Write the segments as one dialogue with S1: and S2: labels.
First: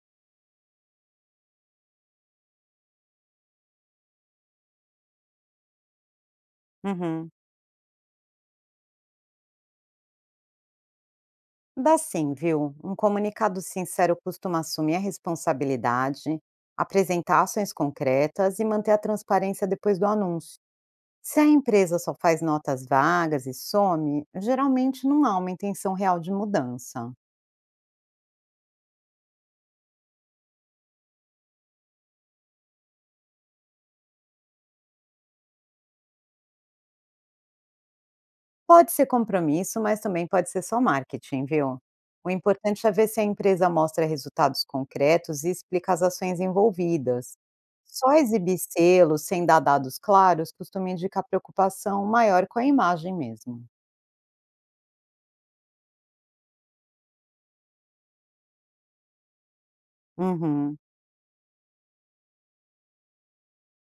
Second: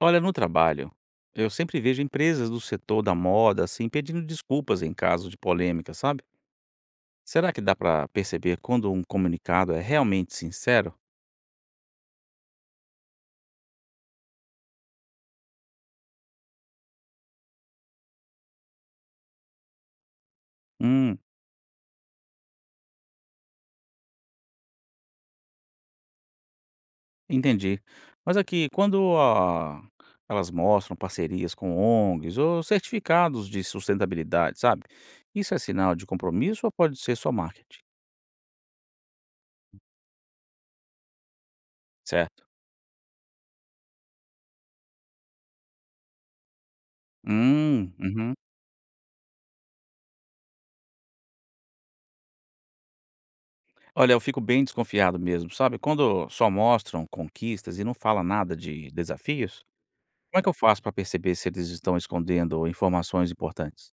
S1: Olha, no trabalho, eu sempre vejo empresas do setor da moda assim pedindo desculpas em caso de polêmica, sabe?
S2: Uhum.
S1: Será que dá pra perceber quando um comunicado é realmente sincero?
S2: Dá sim, viu? Um comunicado sincero costuma assumir a responsabilidade, apresentar ações concretas e manter a transparência depois do anúncio.
S1: Hum,
S2: Se a empresa só faz notas vagas e some, geralmente não há uma intenção real de mudança.
S1: entendi. Mas aqui, quando elas mostram parcerias com ONGs ou certificados de sustentabilidade, sabe? Isso é sinal de compromisso ou pode ser só marketing?
S2: Pode ser compromisso, mas também pode ser só marketing, viu? O
S1: Certo.
S2: importante é ver se a empresa mostra resultados concretos e explica as ações envolvidas. Só
S1: Uhum.
S2: exibir selos sem dar dados claros costuma indicar preocupação maior com a imagem mesmo.
S1: Olha, eu fico bem desconfiado mesmo, sabe? Quando só mostram conquistas e não fala nada de desafios. Como é que eu
S2: Uhum.
S1: faço para perceber se eles estão escondendo informações importantes?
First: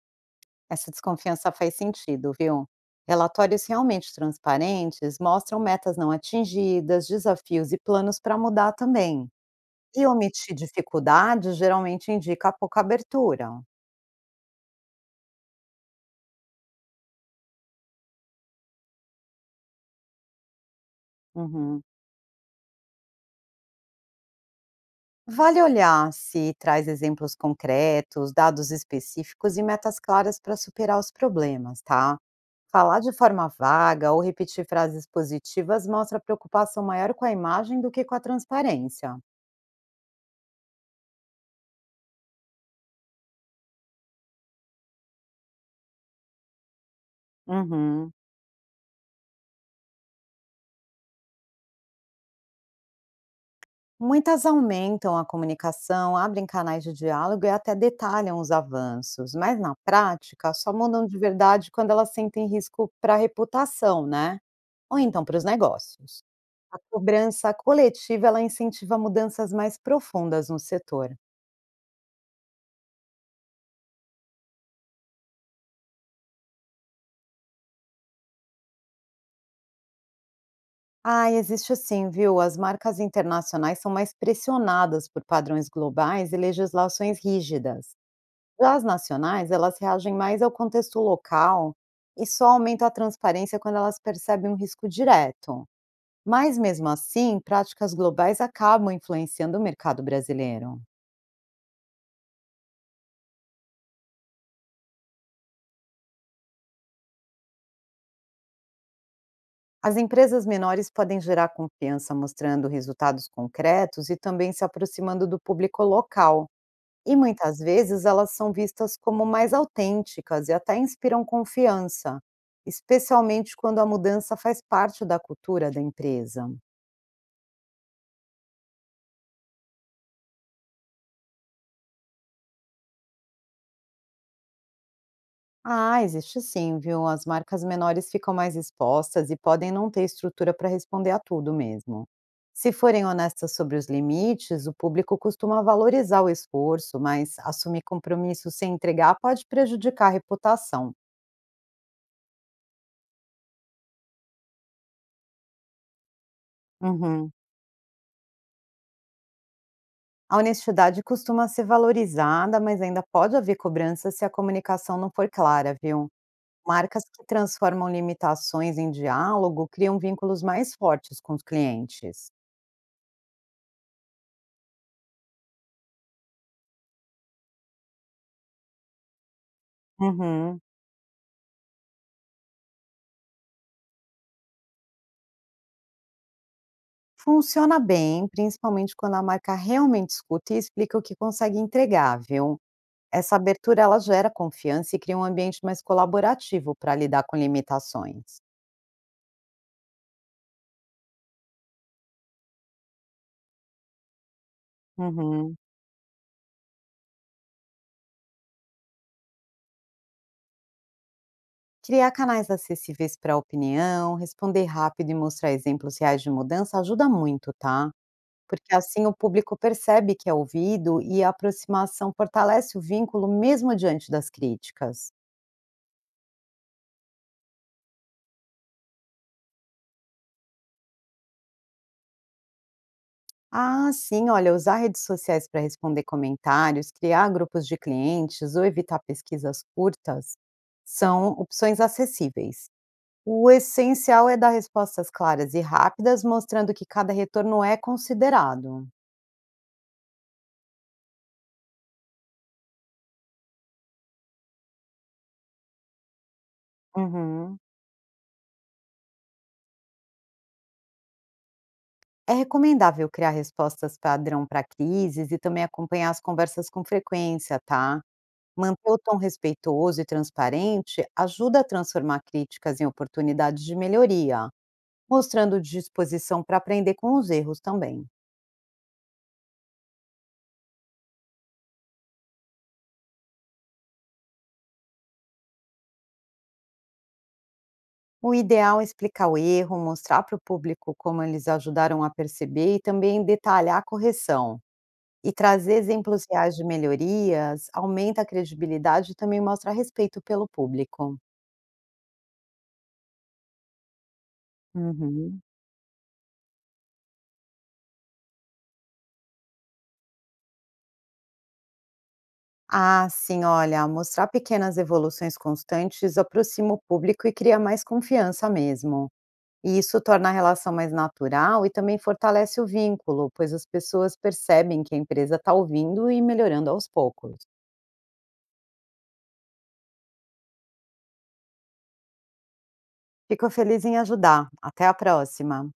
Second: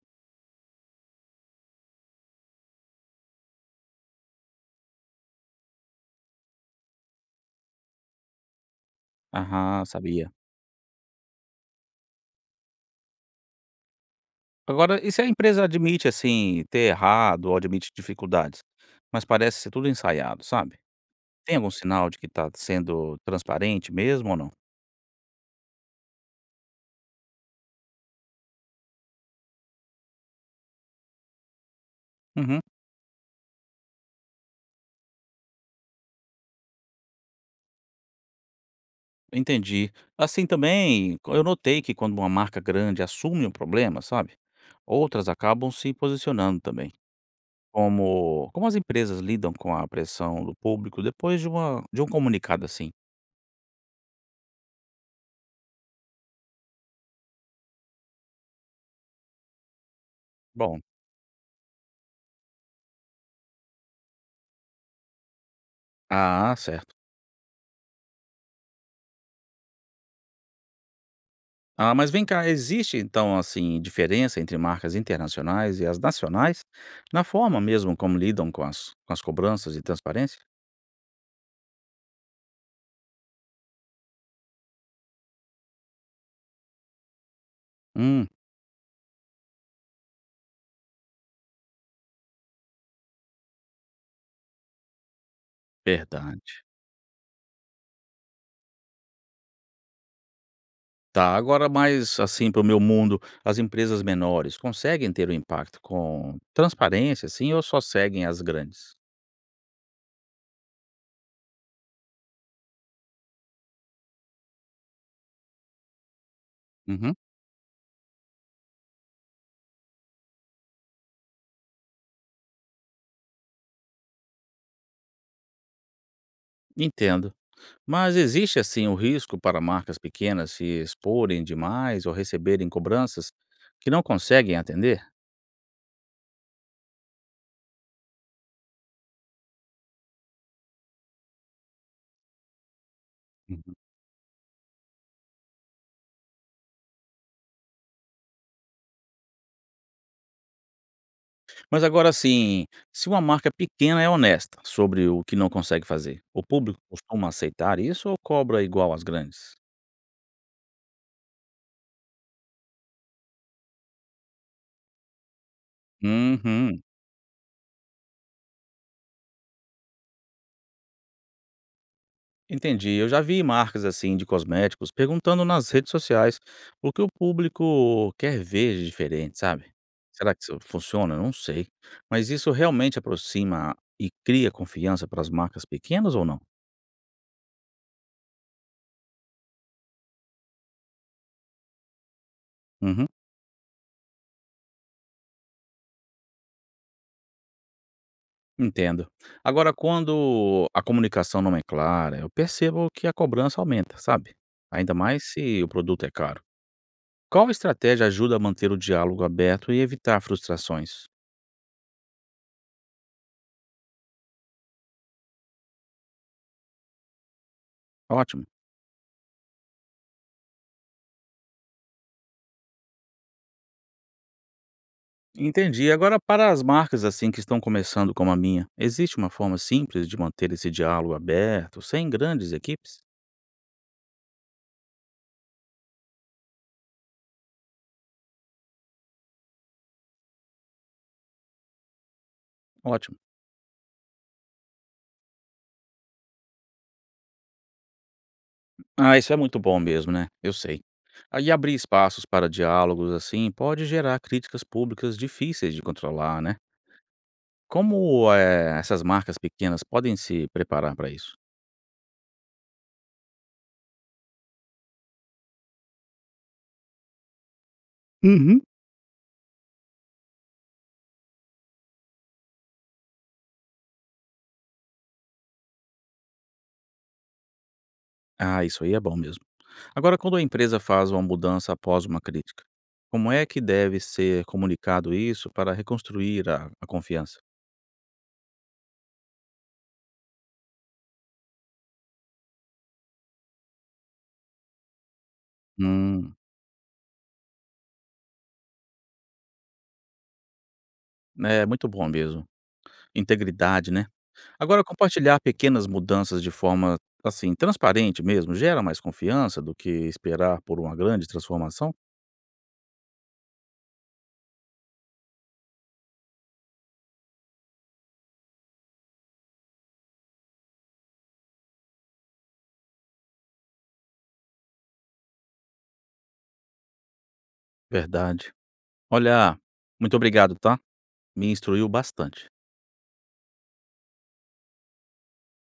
S2: Essa desconfiança faz sentido, viu? Relatórios realmente transparentes mostram metas não atingidas, desafios e planos para mudar também.
S1: Aham,
S2: E
S1: sabia.
S2: omitir dificuldades geralmente indica pouca abertura.
S1: Agora, e se a empresa admite, assim, ter errado ou admite dificuldades, mas parece ser tudo ensaiado, sabe? Tem algum
S2: Uhum.
S1: sinal de que está sendo transparente mesmo ou não?
S2: Vale olhar se traz exemplos concretos, dados específicos e metas claras para superar os problemas, tá?
S1: Uhum,
S2: Falar de forma vaga ou repetir frases positivas mostra preocupação maior com a imagem do que com a transparência.
S1: entendi. Assim também, eu notei que quando uma marca grande assume um problema, sabe? Outras acabam se posicionando também.
S2: Uhum.
S1: Como, como as empresas lidam com a pressão do público depois de, de um comunicado assim?
S2: Muitas aumentam a comunicação, abrem canais de diálogo e até detalham os avanços, mas na prática só
S1: Bom,
S2: mudam de verdade quando elas sentem risco para a reputação, né? Ou então para os negócios. A
S1: certo.
S2: cobrança coletiva, ela incentiva mudanças mais profundas no setor.
S1: Ah, mas vem cá, existe então, assim, diferença entre marcas internacionais e as nacionais, na forma mesmo como lidam com as cobranças e transparência?
S2: Ah, existe sim, viu? As marcas internacionais são mais pressionadas por padrões globais e legislações rígidas.
S1: Hum,
S2: Já as nacionais, elas reagem mais ao contexto local e só aumentam a transparência quando elas percebem um risco direto. Mas
S1: verdade.
S2: mesmo assim, práticas globais acabam influenciando o mercado brasileiro.
S1: Tá, agora mais assim para o meu mundo, as empresas menores conseguem ter um impacto com transparência, assim, ou só seguem as grandes?
S2: As empresas menores podem gerar confiança mostrando resultados concretos e também se aproximando do público local.
S1: Uhum,
S2: E muitas vezes elas são vistas como mais autênticas e até inspiram confiança, especialmente quando a mudança faz parte da cultura da empresa.
S1: entendo. Mas existe assim o risco para marcas pequenas se exporem demais ou receberem cobranças que não conseguem atender?
S2: Ah, existe sim, viu? As marcas menores ficam mais expostas e podem não ter estrutura para responder a tudo mesmo. Se forem honestas sobre os limites, o público costuma valorizar o esforço, mas assumir compromisso sem entregar pode prejudicar a reputação.
S1: Mas agora assim, se uma marca pequena é honesta sobre o que não consegue fazer, o público costuma
S2: Uhum.
S1: aceitar isso ou cobra igual às grandes?
S2: A honestidade costuma ser valorizada, mas ainda pode haver cobrança se a comunicação não for clara, viu?
S1: Uhum,
S2: Marcas que transformam limitações em diálogo criam vínculos mais fortes com os clientes.
S1: entendi. Eu já vi marcas assim de cosméticos perguntando nas redes sociais o que o público quer ver de diferente, sabe? Será que isso
S2: Uhum.
S1: funciona? Não sei. Mas isso realmente aproxima e cria confiança para as marcas pequenas ou não?
S2: Funciona bem, principalmente quando a marca realmente escuta e explica o que consegue entregar, viu?
S1: Uhum.
S2: Essa abertura ela gera confiança e cria um ambiente mais colaborativo para lidar com limitações.
S1: Entendo. Agora, quando a comunicação não é clara, eu percebo que a cobrança aumenta, sabe? Ainda mais
S2: Uhum.
S1: se o produto é caro. Qual estratégia ajuda a manter o diálogo aberto e evitar frustrações?
S2: Criar canais acessíveis para a opinião, responder rápido e mostrar exemplos reais de mudança ajuda muito, tá?
S1: Ótimo.
S2: Porque assim o público percebe que é ouvido e a aproximação fortalece o vínculo mesmo diante das críticas.
S1: Entendi. Agora, para as marcas assim que estão começando como a minha, existe uma forma simples de manter esse diálogo aberto, sem grandes equipes?
S2: Ah, sim, olha, usar redes sociais para responder comentários, criar grupos de clientes ou evitar pesquisas curtas são opções acessíveis.
S1: Ótimo.
S2: O essencial é dar respostas claras e rápidas, mostrando que cada retorno é considerado.
S1: Ah, isso é muito bom mesmo, né? Eu sei. Aí abrir espaços para diálogos assim pode gerar críticas públicas difíceis de controlar, né?
S2: Uhum.
S1: Como, essas marcas pequenas podem se preparar para isso?
S2: É recomendável criar respostas padrão para crises e também acompanhar as conversas com frequência, tá?
S1: Uhum.
S2: Manter o tom respeitoso e transparente ajuda a transformar críticas em oportunidades de melhoria. Mostrando disposição para aprender com os erros também.
S1: Ah, isso aí é bom mesmo. Agora, quando a empresa faz uma mudança após uma crítica, como é que deve ser comunicado isso para reconstruir a confiança?
S2: O ideal é explicar o erro, mostrar para o público como eles ajudaram a perceber e também detalhar a correção. E trazer exemplos
S1: Hum,
S2: reais de melhorias aumenta a credibilidade e também mostra respeito pelo público.
S1: é muito bom mesmo. Integridade, né. Agora, compartilhar
S2: Uhum.
S1: pequenas mudanças de forma, assim, transparente mesmo, gera mais confiança do que esperar por uma grande transformação?
S2: Ah, sim, olha, mostrar pequenas evoluções constantes aproxima o público e cria mais confiança mesmo. E isso torna a relação mais natural e também fortalece o vínculo, pois as pessoas percebem que a empresa está ouvindo e melhorando aos poucos.
S1: Verdade. Olha, muito obrigado, tá. Me instruiu bastante.
S2: Fico feliz em ajudar. Até a próxima!